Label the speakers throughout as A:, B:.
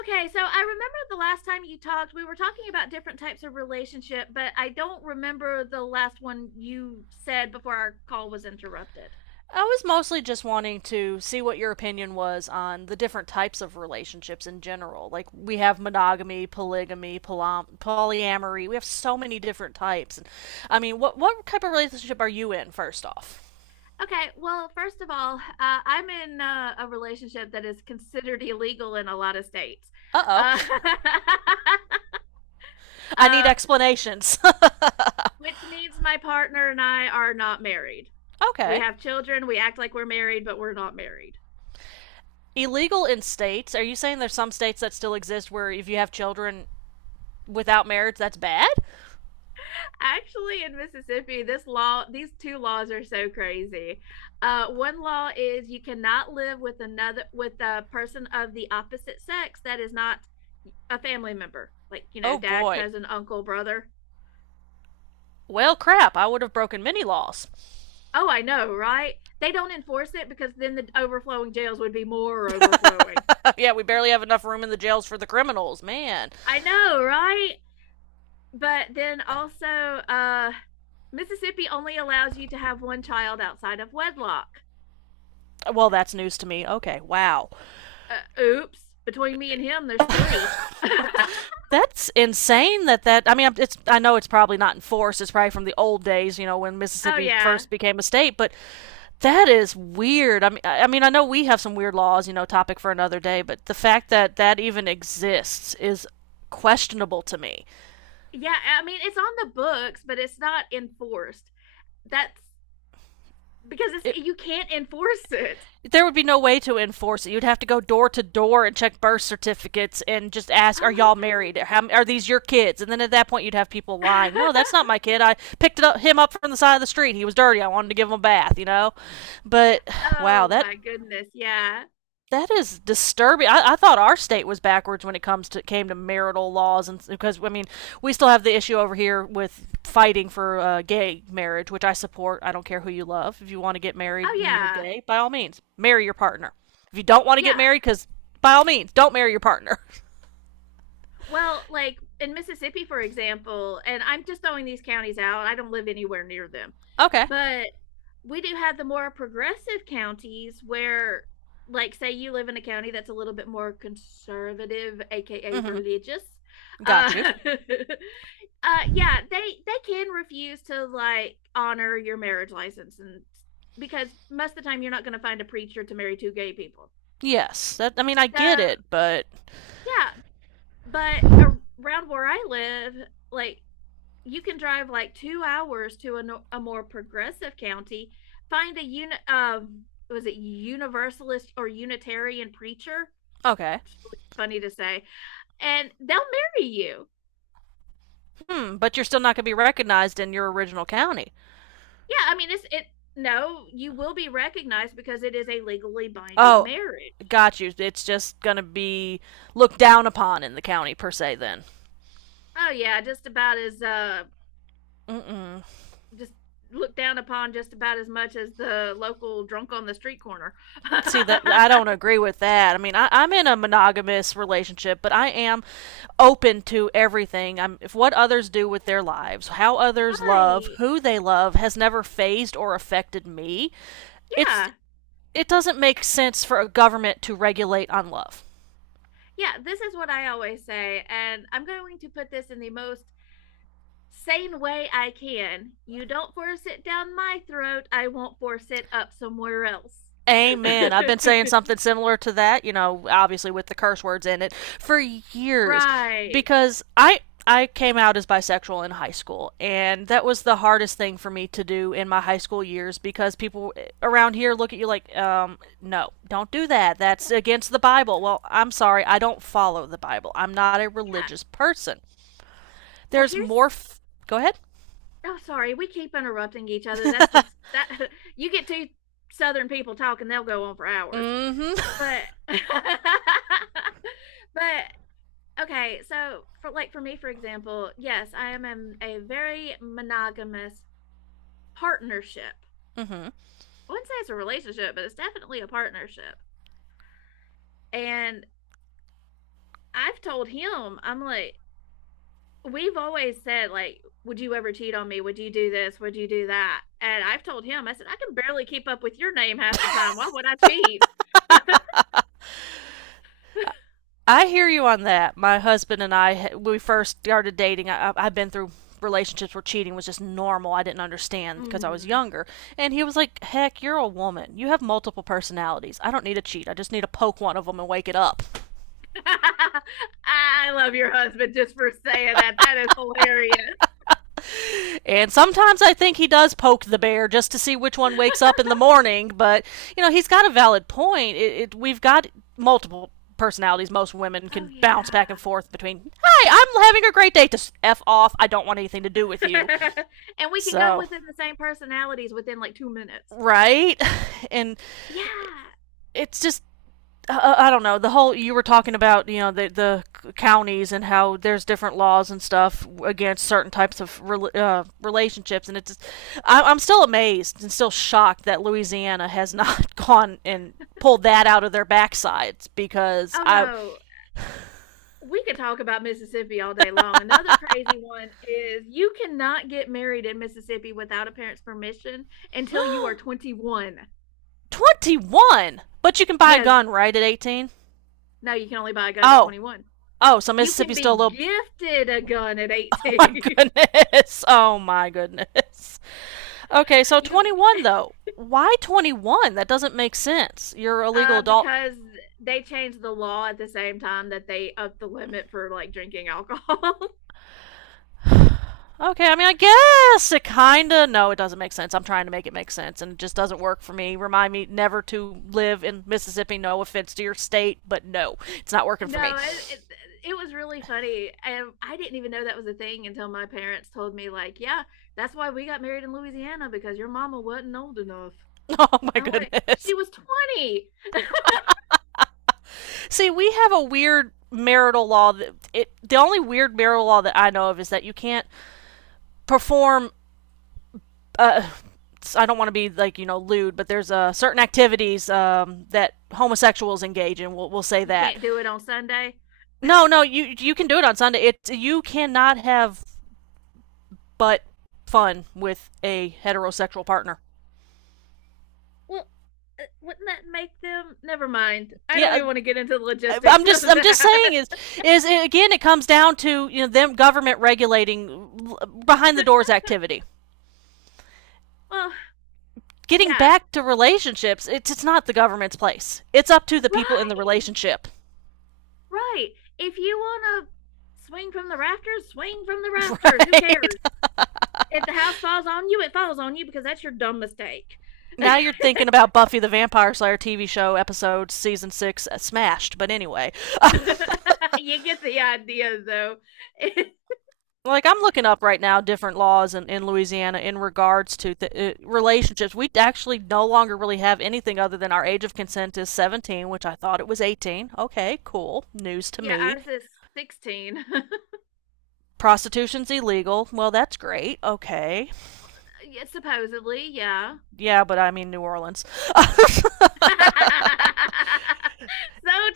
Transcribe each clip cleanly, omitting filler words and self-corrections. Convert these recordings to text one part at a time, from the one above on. A: Okay, so I remember the last time you talked, we were talking about different types of relationship, but I don't remember the last one you said before our call was interrupted.
B: I was mostly just wanting to see what your opinion was on the different types of relationships in general. Like we have monogamy, polygamy, polyamory. We have so many different types. And I mean, what type of relationship are you in first off?
A: Okay, well, first of all, I'm in a relationship that is considered illegal in a lot of states,
B: Uh-oh.
A: uh,
B: I need
A: uh,
B: explanations.
A: which means my partner and I are not married. We
B: Okay.
A: have children, we act like we're married, but we're not married.
B: Illegal in states. Are you saying there's some states that still exist where if you have children without marriage that's bad?
A: Actually, in Mississippi, this law, these two laws are so crazy. One law is you cannot live with another with a person of the opposite sex that is not a family member, like you know,
B: Oh
A: dad,
B: boy.
A: cousin, uncle, brother.
B: Well, crap, I would have broken many laws.
A: Oh, I know, right? They don't enforce it because then the overflowing jails would be more overflowing.
B: Yeah, we barely have enough room in the jails for the criminals, man.
A: I know, right? But then also, Mississippi only allows you to have one child outside of wedlock.
B: Well, that's news to me. Okay, wow,
A: Oops, between me and him, there's three. Oh,
B: that's insane. That I mean, it's I know it's probably not in force. It's probably from the old days, you know, when Mississippi
A: yeah.
B: first became a state. But that is weird. I mean, I mean, I know we have some weird laws, you know, topic for another day. But the fact that that even exists is questionable to me.
A: Yeah. I mean, it's on the books, but it's not enforced. That's
B: It,
A: you can't enforce it.
B: there would be no way to enforce it. You'd have to go door to door and check birth certificates and just ask, "Are y'all married?
A: Oh,
B: These your kids?" And then at that point, you'd have people lying, "No,
A: I
B: that's not
A: know.
B: my kid. I picked him up from the side of the street. He was dirty. I wanted to give him a bath." But wow,
A: Oh,
B: that
A: my goodness. Yeah.
B: that is disturbing. I thought our state was backwards when it comes to came to marital laws, and because I mean, we still have the issue over here with fighting for gay marriage, which I support. I don't care who you love. If you want to get married
A: Oh,
B: and you're
A: yeah.
B: gay, by all means, marry your partner. If you don't want to get
A: Yeah.
B: married, because by all means, don't marry your partner.
A: Well, like in Mississippi, for example, and I'm just throwing these counties out, I don't live anywhere near them,
B: Okay.
A: but we do have the more progressive counties where, like, say you live in a county that's a little bit more conservative, aka
B: Mm-hmm.
A: religious. uh,
B: Got you.
A: yeah, they can refuse to like honor your marriage license, and because most of the time you're not going to find a preacher to marry two gay people.
B: Yes. That. I mean, I
A: So,
B: get
A: yeah,
B: it, but
A: but around where I live, like, you can drive like 2 hours to a, a more progressive county, find a was it Universalist or Unitarian preacher?
B: okay.
A: It's really funny to say, and they'll marry you.
B: Hmm. But you're still not going to be recognized in your original county.
A: Yeah, I mean, it's it. No, you will be recognized because it is a legally binding
B: Oh,
A: marriage.
B: got you. It's just gonna be looked down upon in the county per se. Then,
A: Oh yeah, just about as
B: mm-mm.
A: just looked down upon just about as much as the local drunk on the street corner.
B: See that I don't agree with that. I mean, I'm in a monogamous relationship, but I am open to everything. I'm If what others do with their lives, how others love,
A: Right?
B: who they love, has never phased or affected me. It's
A: Yeah.
B: it doesn't make sense for a government to regulate on love.
A: Yeah, this is what I always say, and I'm going to put this in the most sane way I can. You don't force it down my throat, I won't force it up somewhere else.
B: Amen. I've been saying something similar to that, obviously with the curse words in it for years
A: Right.
B: because I came out as bisexual in high school and that was the hardest thing for me to do in my high school years because people around here look at you like no, don't do that. That's against the Bible. Well, I'm sorry, I don't follow the Bible. I'm not a
A: Yeah.
B: religious person.
A: Well,
B: There's more
A: here's—
B: f- Go ahead.
A: oh, sorry. We keep interrupting each other. That's the that you get two southern people talking, they'll go on for hours.
B: Mhm.
A: But but okay, so for me, for example, yes, I am a very monogamous partnership.
B: Mhm.
A: I wouldn't say it's a relationship, but it's definitely a partnership. And I've told him, I'm like, we've always said, like, would you ever cheat on me? Would you do this? Would you do that? And I've told him, I said, I can barely keep up with your name half the time. Why would I cheat?
B: I hear you on that. My husband and I, when we first started dating, have been through relationships where cheating was just normal. I didn't understand because I was
A: Mm.
B: younger. And he was like, heck, you're a woman. You have multiple personalities. I don't need to cheat. I just need to poke one of them and wake it up.
A: I love your husband just for saying that. That is hilarious.
B: And sometimes I think he does poke the bear just to see which one wakes up in the morning. But, he's got a valid point. We've got multiple personalities most women
A: Oh,
B: can bounce back
A: yeah.
B: and forth between hi, I'm having a great day to f off, I don't want anything to do with you.
A: And we can go
B: So
A: within the same personalities within like 2 minutes.
B: right? And
A: Yeah.
B: it's just I don't know the whole you were talking about the counties and how there's different laws and stuff against certain types of relationships and it's just, I'm still amazed and still shocked that Louisiana has not gone and pulled that out of their backsides because
A: Oh,
B: I
A: no. We could talk about Mississippi all day long. Another crazy one is you cannot get married in Mississippi without a parent's permission until you are 21.
B: 21 but you can buy a
A: Yes,
B: gun right at 18.
A: no, you can only buy a gun at
B: Oh.
A: 21.
B: Oh, so
A: You can
B: Mississippi's still a
A: be
B: little.
A: gifted a gun at
B: Oh my
A: 18.
B: goodness. Oh my goodness. Okay, so
A: you
B: 21 though. Why 21? That doesn't make sense. You're a legal adult.
A: because they changed the law at the same time that they upped the limit for like drinking alcohol.
B: Okay, I mean, I guess it kinda. No, it doesn't make sense. I'm trying to make it make sense, and it just doesn't work for me. Remind me never to live in Mississippi. No offense to your state, but no, it's not working for me.
A: No, it, it it was really funny. And I didn't even know that was a thing until my parents told me, like, yeah, that's why we got married in Louisiana because your mama wasn't old enough.
B: Oh my
A: I'm like,
B: goodness.
A: she was 20.
B: See, we have a weird marital law that it. The only weird marital law that I know of is that you can't perform, uh, I don't want to be like lewd, but there's certain activities, that homosexuals engage in. We'll say
A: You
B: that.
A: can't do it on Sunday.
B: No, no, you can do it on Sunday. It you cannot have but fun with a heterosexual partner.
A: Well, wouldn't that make them? Never mind. I don't
B: Yeah,
A: even want to get into the logistics
B: I'm just
A: of
B: I'm just saying
A: that.
B: is again it comes down to them government regulating behind the doors activity.
A: Well,
B: Getting
A: yeah,
B: back to relationships, it's not the government's place. It's up to the people in the
A: right,
B: relationship.
A: right. If you want to swing from the rafters, swing from the rafters. Who cares?
B: Right?
A: If the house falls on you, it falls on you because that's your dumb mistake.
B: Now you're thinking about Buffy the Vampire Slayer TV show episode season six, smashed. But anyway,
A: You get the idea, though. It,
B: like I'm looking up right now different laws in Louisiana in regards to relationships. We actually no longer really have anything other than our age of consent is 17, which I thought it was 18. Okay, cool. News to
A: yeah,
B: me.
A: ours is 16.
B: Prostitution's illegal. Well, that's great. Okay.
A: Yeah, supposedly, yeah.
B: Yeah, but I mean New Orleans.
A: So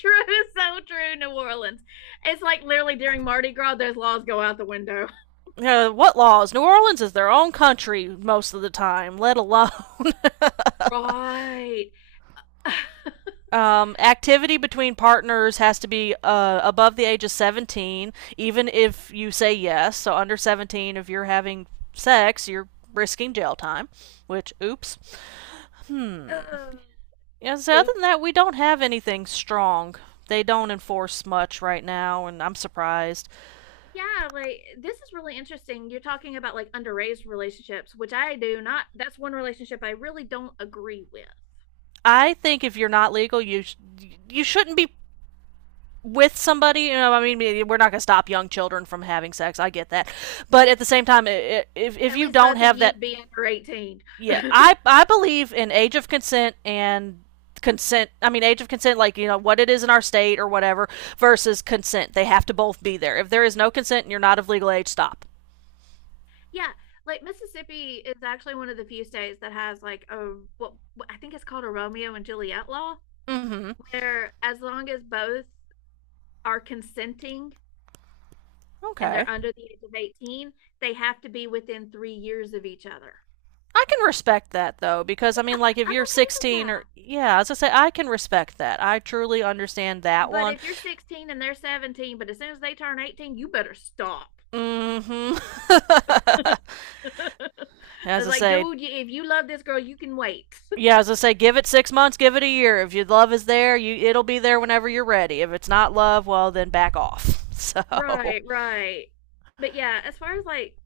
A: true, so true, New Orleans. It's like literally during Mardi Gras, those laws go out the window.
B: What laws? New Orleans is their own country most of the time, let alone.
A: Right.
B: Activity between partners has to be above the age of 17, even if you say yes. So, under 17, if you're having sex, you're risking jail time, which, oops. Yeah, so, other
A: Oops.
B: than that, we don't have anything strong. They don't enforce much right now, and I'm surprised.
A: Yeah, like, this is really interesting. You're talking about like underage relationships, which I do not— that's one relationship I really don't agree with.
B: I think if you're not legal, you shouldn't be with somebody. I mean, we're not going to stop young children from having sex. I get that, but at the same time, if
A: At
B: you
A: least
B: don't
A: both of
B: have
A: you
B: that.
A: be under 18.
B: Yeah, I believe in age of consent and consent. I mean, age of consent, like you know what it is in our state or whatever, versus consent. They have to both be there. If there is no consent and you're not of legal age, stop.
A: Yeah, like, Mississippi is actually one of the few states that has like a I think it's called a Romeo and Juliet law,
B: Mm-hmm.
A: where as long as both are consenting and they're
B: Okay,
A: under the age of 18, they have to be within 3 years of each other.
B: I can respect that though, because I
A: Yeah,
B: mean, like if
A: I'm
B: you're
A: okay with—
B: 16 or yeah, as I say, I can respect that. I truly understand that
A: but
B: one.
A: if you're 16 and they're 17, but as soon as they turn 18, you better stop.
B: Mm-hmm. As
A: It's
B: I
A: like,
B: say,
A: dude, if you love this girl, you can wait.
B: yeah, as I say, give it 6 months, give it a year. If your love is there, you it'll be there whenever you're ready. If it's not love, well then back off. So,
A: Right, right. But yeah, as far as like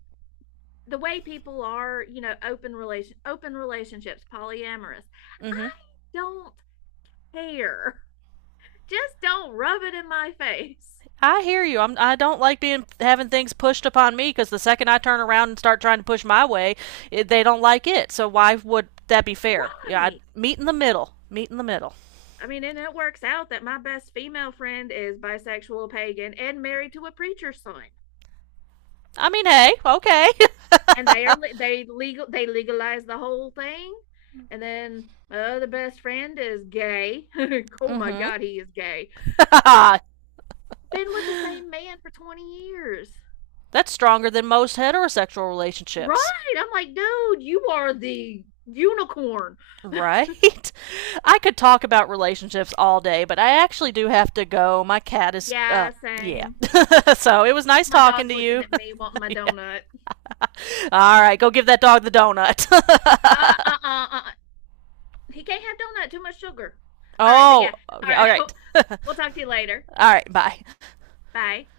A: the way people are, you know, open relationships, polyamorous,
B: hmm
A: I don't care. Just don't rub it in my face.
B: I hear you. I don't like being having things pushed upon me because the second I turn around and start trying to push my way, they don't like it. So why would that be fair? Yeah, I'd
A: Right.
B: meet in the middle. Meet in the middle.
A: I mean, and it works out that my best female friend is bisexual, pagan, and married to a preacher's son.
B: I mean, hey, okay.
A: And they are— they legal— they legalize the whole thing. And then my other best friend is gay. Oh my
B: Hmm.
A: god, he is gay. Been with the same man for 20 years.
B: That's stronger than most heterosexual relationships.
A: Right, I'm like, dude, you are the unicorn.
B: Right? I could talk about relationships all day, but I actually do have to go. My cat is
A: Yeah,
B: yeah.
A: same.
B: So it was nice
A: My
B: talking
A: dog's
B: to
A: looking
B: you.
A: at me wanting my
B: Yeah.
A: donut.
B: All right, go give that dog the donut.
A: uh uh uh, uh. He can't have donut, too much sugar. All right, but
B: Oh,
A: yeah. All
B: okay. All
A: right.
B: right. All
A: We'll talk to you later.
B: right, bye.
A: Bye.